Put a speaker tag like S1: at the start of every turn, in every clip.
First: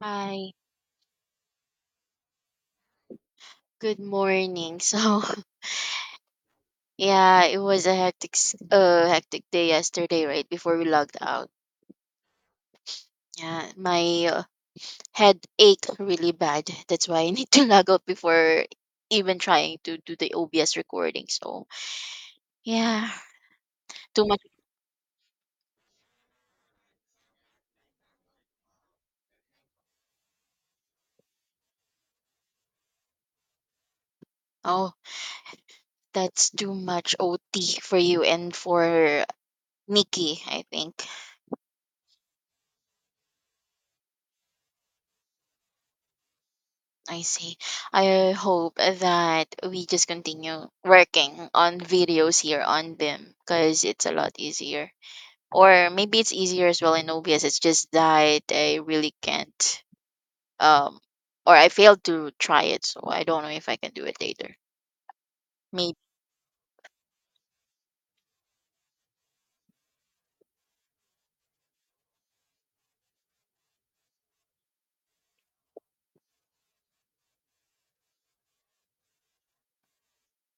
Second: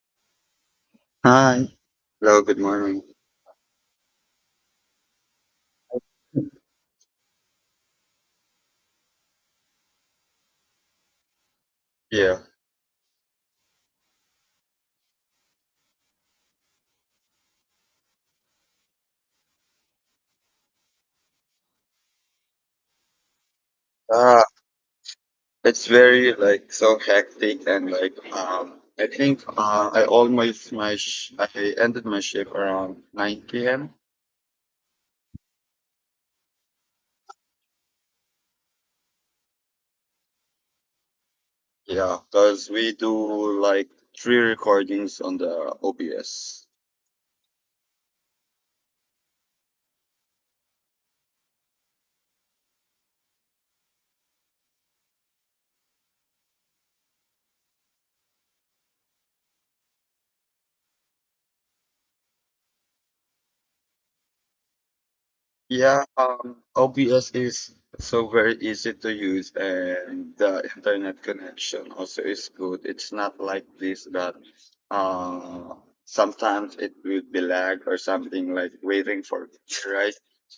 S1: Hi,
S2: Hi. Hello, good morning.
S1: good morning. So, yeah, it was a hectic day yesterday, right before we logged out.
S2: Yeah.
S1: Yeah, my head ached really bad. That's why I need to log out before even trying to do the OBS recording. So, yeah, too
S2: Uh,
S1: much.
S2: it's very so hectic and like I think I almost my sh I ended my shift around 9 p.m.
S1: Oh, that's too much OT for you and for Nikki, I think.
S2: Yeah, because we do like three recordings on the OBS.
S1: I see. I hope that we just continue working on videos here on BIM because it's a lot easier. Or maybe it's easier as well in OBS. It's just that I really can't, um, or I failed to try it, so I don't know if I can do it later. Maybe.
S2: Yeah, OBS is so very easy to use, and the internet connection also is good. It's not like this that uh, sometimes it will be lag or something like waiting for it, right?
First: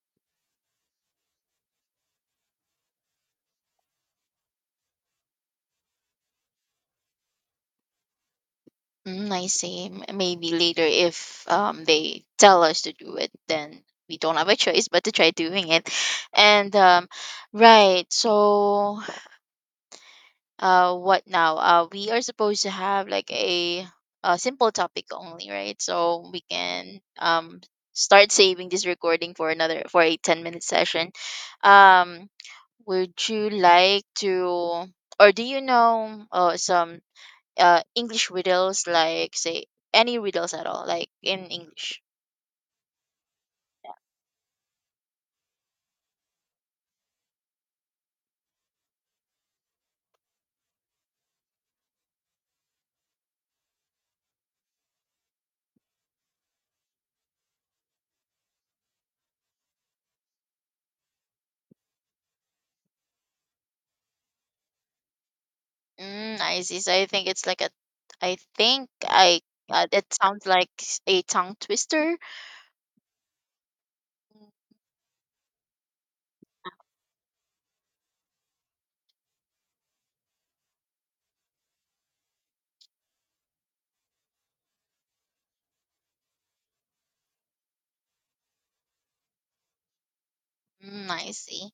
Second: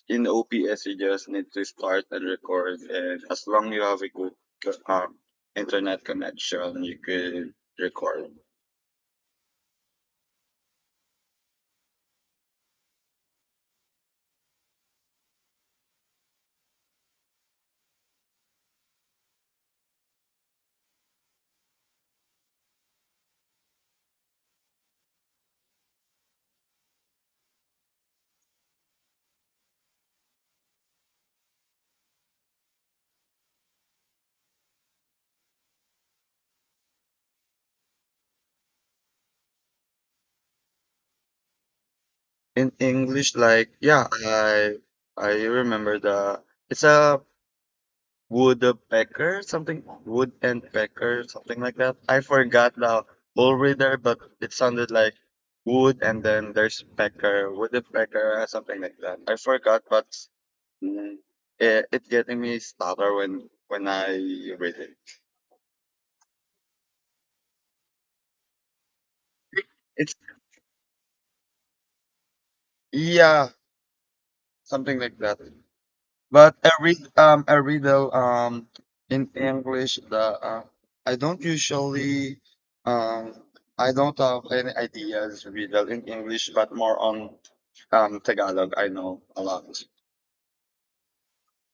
S2: In OBS, you just need to start and record, and as long you have a good co- um, internet connection, you can record.
S1: Mm, I see. Maybe later if they tell us to do it, then we don't have a choice but to try doing it. And right. So what now, we are supposed to have like a simple topic only, right? So we can start saving this recording for another, for a 10-minute session. Um would you like to, or do you know, some English riddles, like say, any riddles at all, like in English?
S2: In English, like yeah, I remember the it's a Woodpecker, something wood and pecker, something like that. I forgot the whole reader, but it sounded like wood and then there's pecker, woodpecker, or something like that. I forgot, but mm, it getting me stutter when I read it.
S1: Mm, I see. So I think it's like a I think I that
S2: It's
S1: sounds like a tongue twister.
S2: yeah, something like that. But I read though in English the I don't usually um I don't have any ideas read though in English but more on Tagalog I know a lot.
S1: Mm, I see.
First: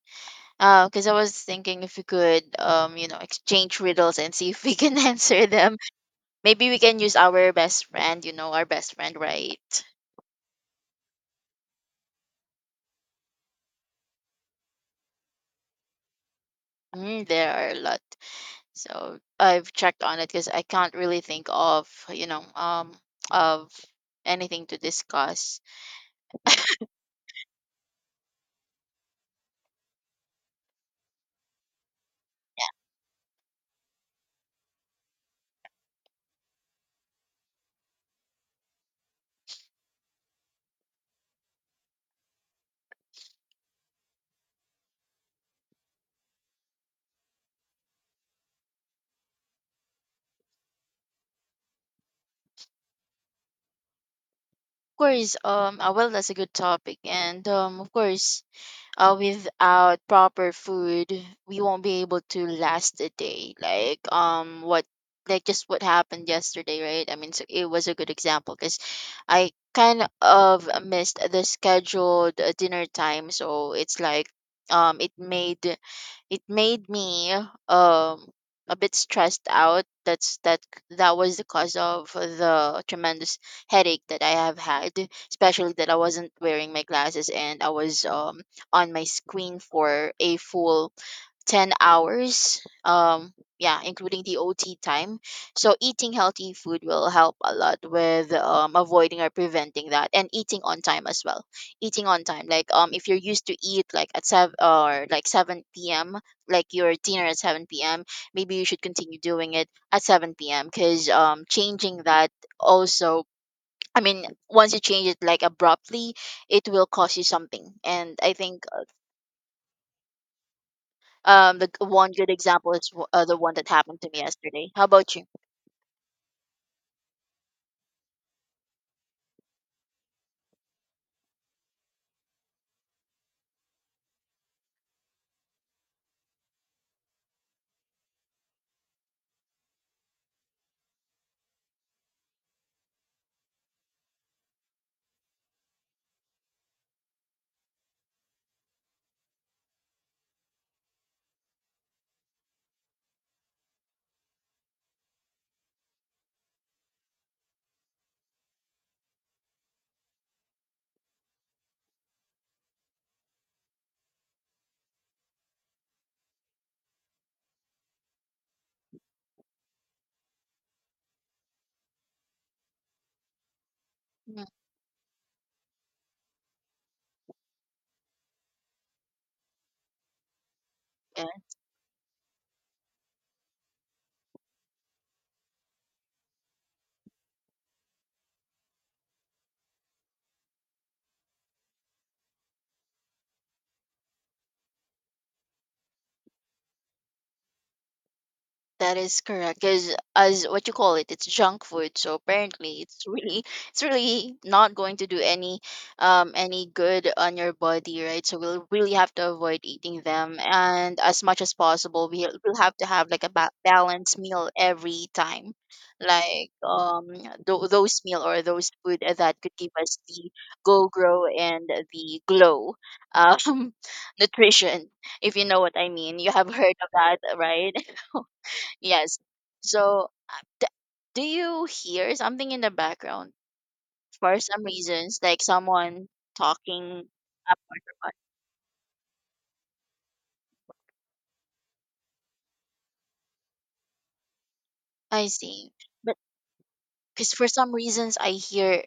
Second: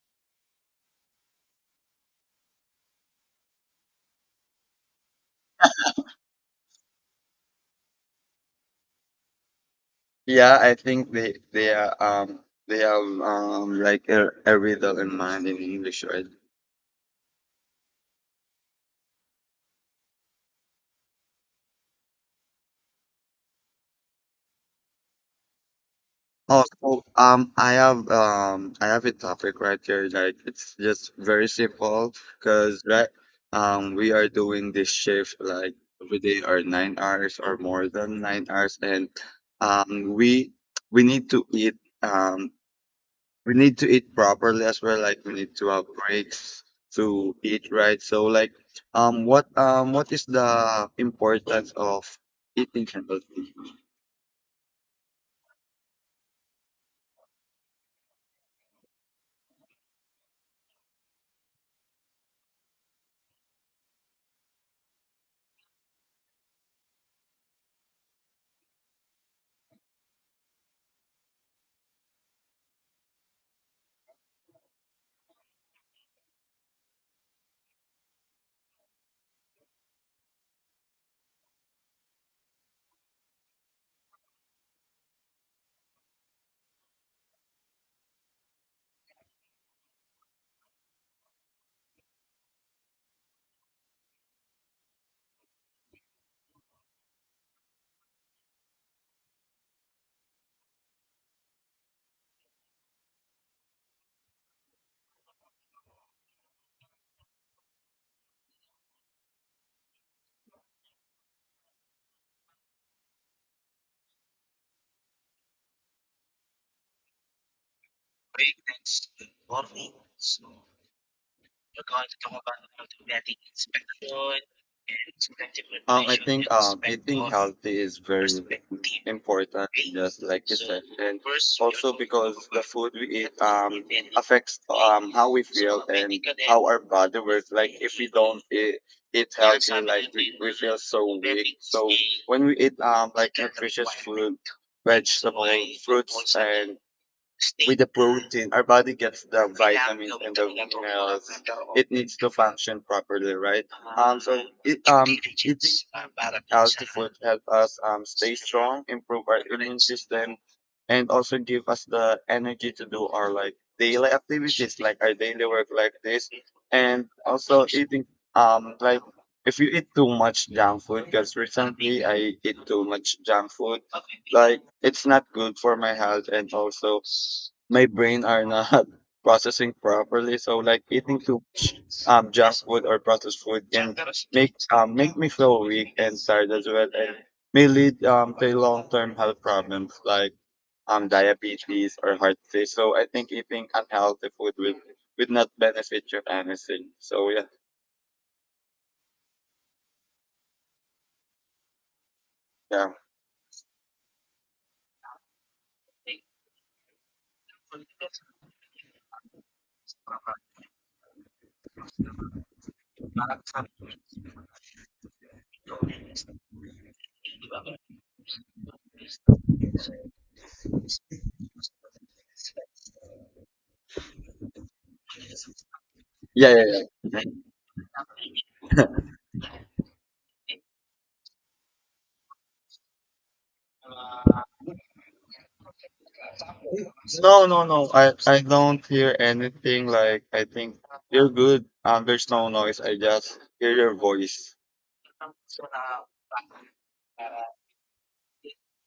S1: Because I was thinking if we could, exchange riddles and see if we can answer them. Maybe we can use our best friend, our best friend, right?
S2: Yeah, I think they are they have like a riddle in mind in English, right?
S1: Mm, there are a lot. So I've checked on it because I can't really think of anything to discuss.
S2: Oh, so I have a topic right here. Like it's just very simple because right, we are doing this shift like every day or 9 hours or more than 9 hours, and um, we we need to eat um, we need to eat properly as well. Like we need to have breaks to eat right. So like what is the importance of eating healthy?
S1: Of course, well, that's a good topic, and of course, without proper food, we won't be able to last a day. Like, what like just what happened yesterday, right? I mean, so it was a good example because I kind of missed the scheduled dinner time, so it's like, um, it made it made me um a bit stressed out. That was the cause of the tremendous headache that I have had, especially that I wasn't wearing my glasses and I was on my screen for a full 10 hours. Yeah, including the OT time. So eating healthy food will help a lot with, avoiding or preventing that, and eating on time as well. Eating on time, like, if you're used to eat like at 7 or like 7 p.m., like your dinner at 7 p.m., maybe you should continue doing it at 7 p.m. because changing that also. I mean, once you change it like abruptly, it will cost you something. And I think, one good example is the one that happened to me yesterday. How about you?
S2: I think eating healthy is very important, just like you said, and also because the food we eat affects how we feel and how our body works. Like if we don't eat, eat healthy, like we feel so weak. So when we eat like nutritious food, vegetables, fruits, and with the protein, our body gets the vitamins and the minerals it needs to function properly, right? So it eating healthy food help us stay strong, improve our immune system, and also give us the energy to do our like daily activities, like our daily work, like this, and also eating um like if you eat too much junk food, because recently I eat too much junk food,
S1: Mm,
S2: like it's not good for my health and also my brain are not processing properly. So like eating too much junk food or processed food can make me feel weak and tired as well and may lead to long term health problems like diabetes or heart disease. So I think eating unhealthy food will would not benefit you anything. So yeah,
S1: that is correct. Because as what you call it, it's junk food. So apparently,
S2: yeah.
S1: it's really, it's really not going to do any good on your body, right? So we'll really have to avoid eating them, and as much as possible, we'll have to have like a balanced meal every time, like, those meal or those food that could give us the go grow and the glow, um, nutrition. If you know what I mean, you
S2: Yeah,
S1: have
S2: yeah,
S1: heard
S2: yeah.
S1: of that,
S2: Mm-hmm.
S1: right? Yes. So, th- do you hear something in the background for some reasons, like someone talking
S2: No,
S1: up
S2: no,
S1: or
S2: no. I
S1: something?
S2: I don't hear anything. Like I think you're good. There's no noise. I just hear your voice.
S1: I see. But because for some reasons I hear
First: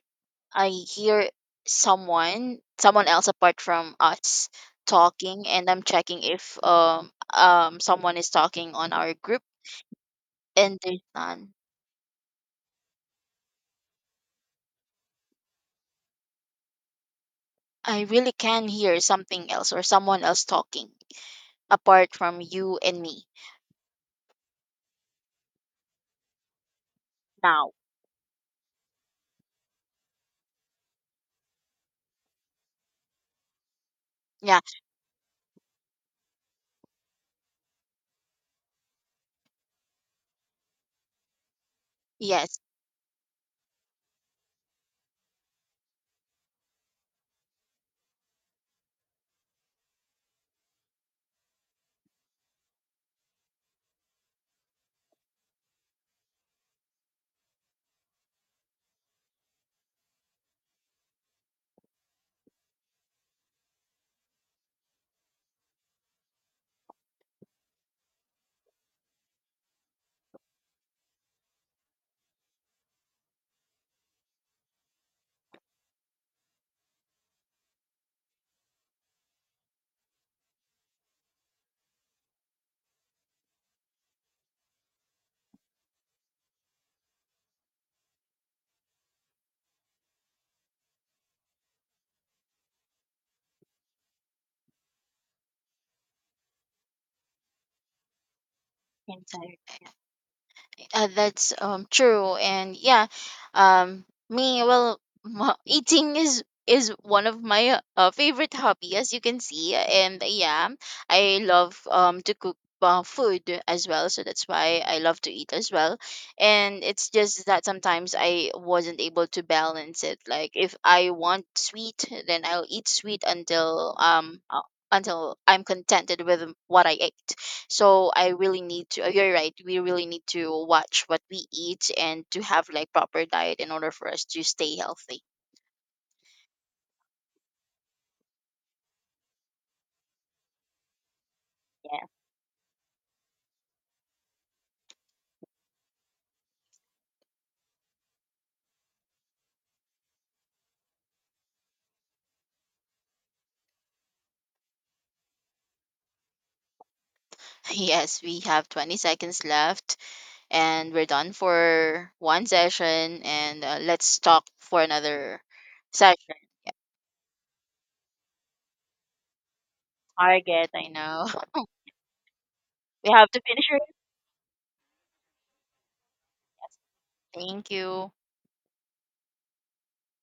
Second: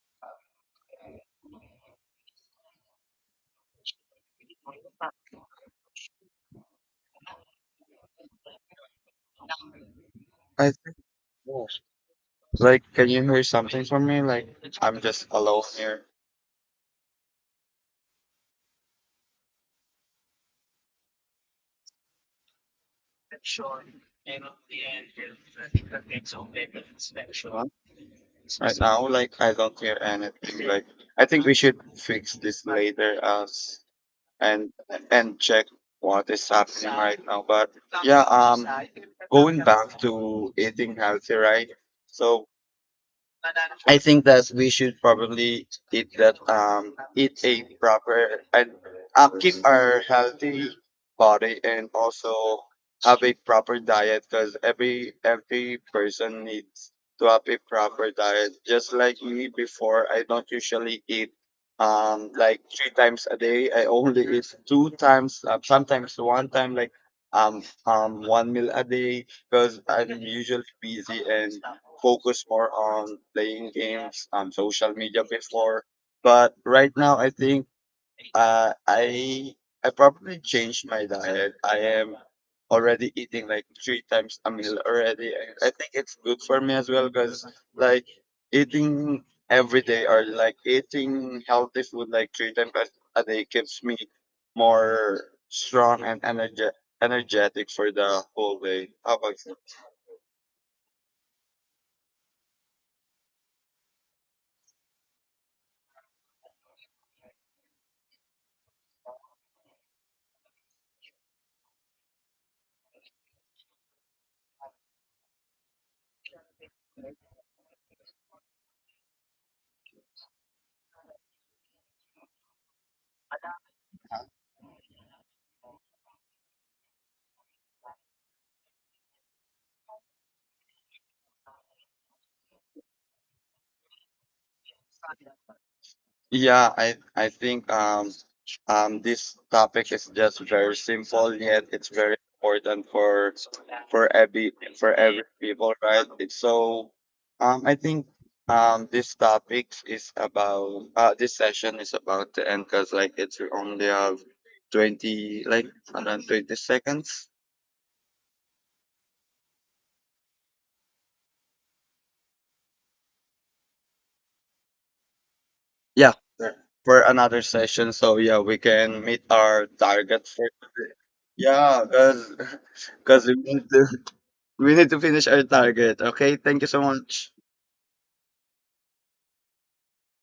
S1: I hear someone else apart from us talking, and I'm checking if someone is talking on our group,
S2: I
S1: and
S2: think,
S1: there's none.
S2: like. Can you hear something from me? Like I'm just alone here.
S1: I really can hear something else or someone else talking apart from you and me
S2: Huh?
S1: now.
S2: Right now, like I don't hear anything. Like I think we should fix this later, as
S1: Yeah.
S2: and and check what is happening right now. But yeah, going back to eating healthy, right? So
S1: Yes.
S2: I think that we should probably eat a proper and keep our healthy body and also have a proper diet because every person needs to have a proper diet. Just like me before, I don't usually eat like three times a day. I only eat two times, sometimes one time like one meal a day because I'm usually busy and focus more on playing games on social media before. But right now, I think uh, I I probably changed my diet. I am already eating like three times a meal already. And I think it's good for me as well because like eating every day or like eating healthy food like three times a day keeps me more strong and energetic for the whole way. How about you?
S1: Inside. That's true, and yeah, me, well, eating is one of my favorite hobby, as you can see, and yeah, I love to cook food as well, so that's why I love to eat as well, and it's just that sometimes I wasn't able to balance it. Like if I want sweet, then I'll eat sweet until I'm contented with what I ate. So I really need to, you're right, we really need to watch what we eat and to have like proper diet in order for us to stay healthy.
S2: Yeah, I think this topic is just very simple yet it's
S1: Yeah.
S2: very important for for every for every people, right? It's so I think this topic is about this session is about to end because like it's we only have twenty like around 20 seconds.
S1: Yes, we have 20 seconds left and we're done for one session, and let's talk for another
S2: Yeah,
S1: session.
S2: sure.
S1: Yeah,
S2: For another session. So yeah, we can meet our target for
S1: target. I
S2: today.
S1: know.
S2: Yeah,
S1: We
S2: because
S1: have
S2: we
S1: to finish
S2: need
S1: her.
S2: to we need to finish our target. Okay, thank you so much.
S1: Thank you.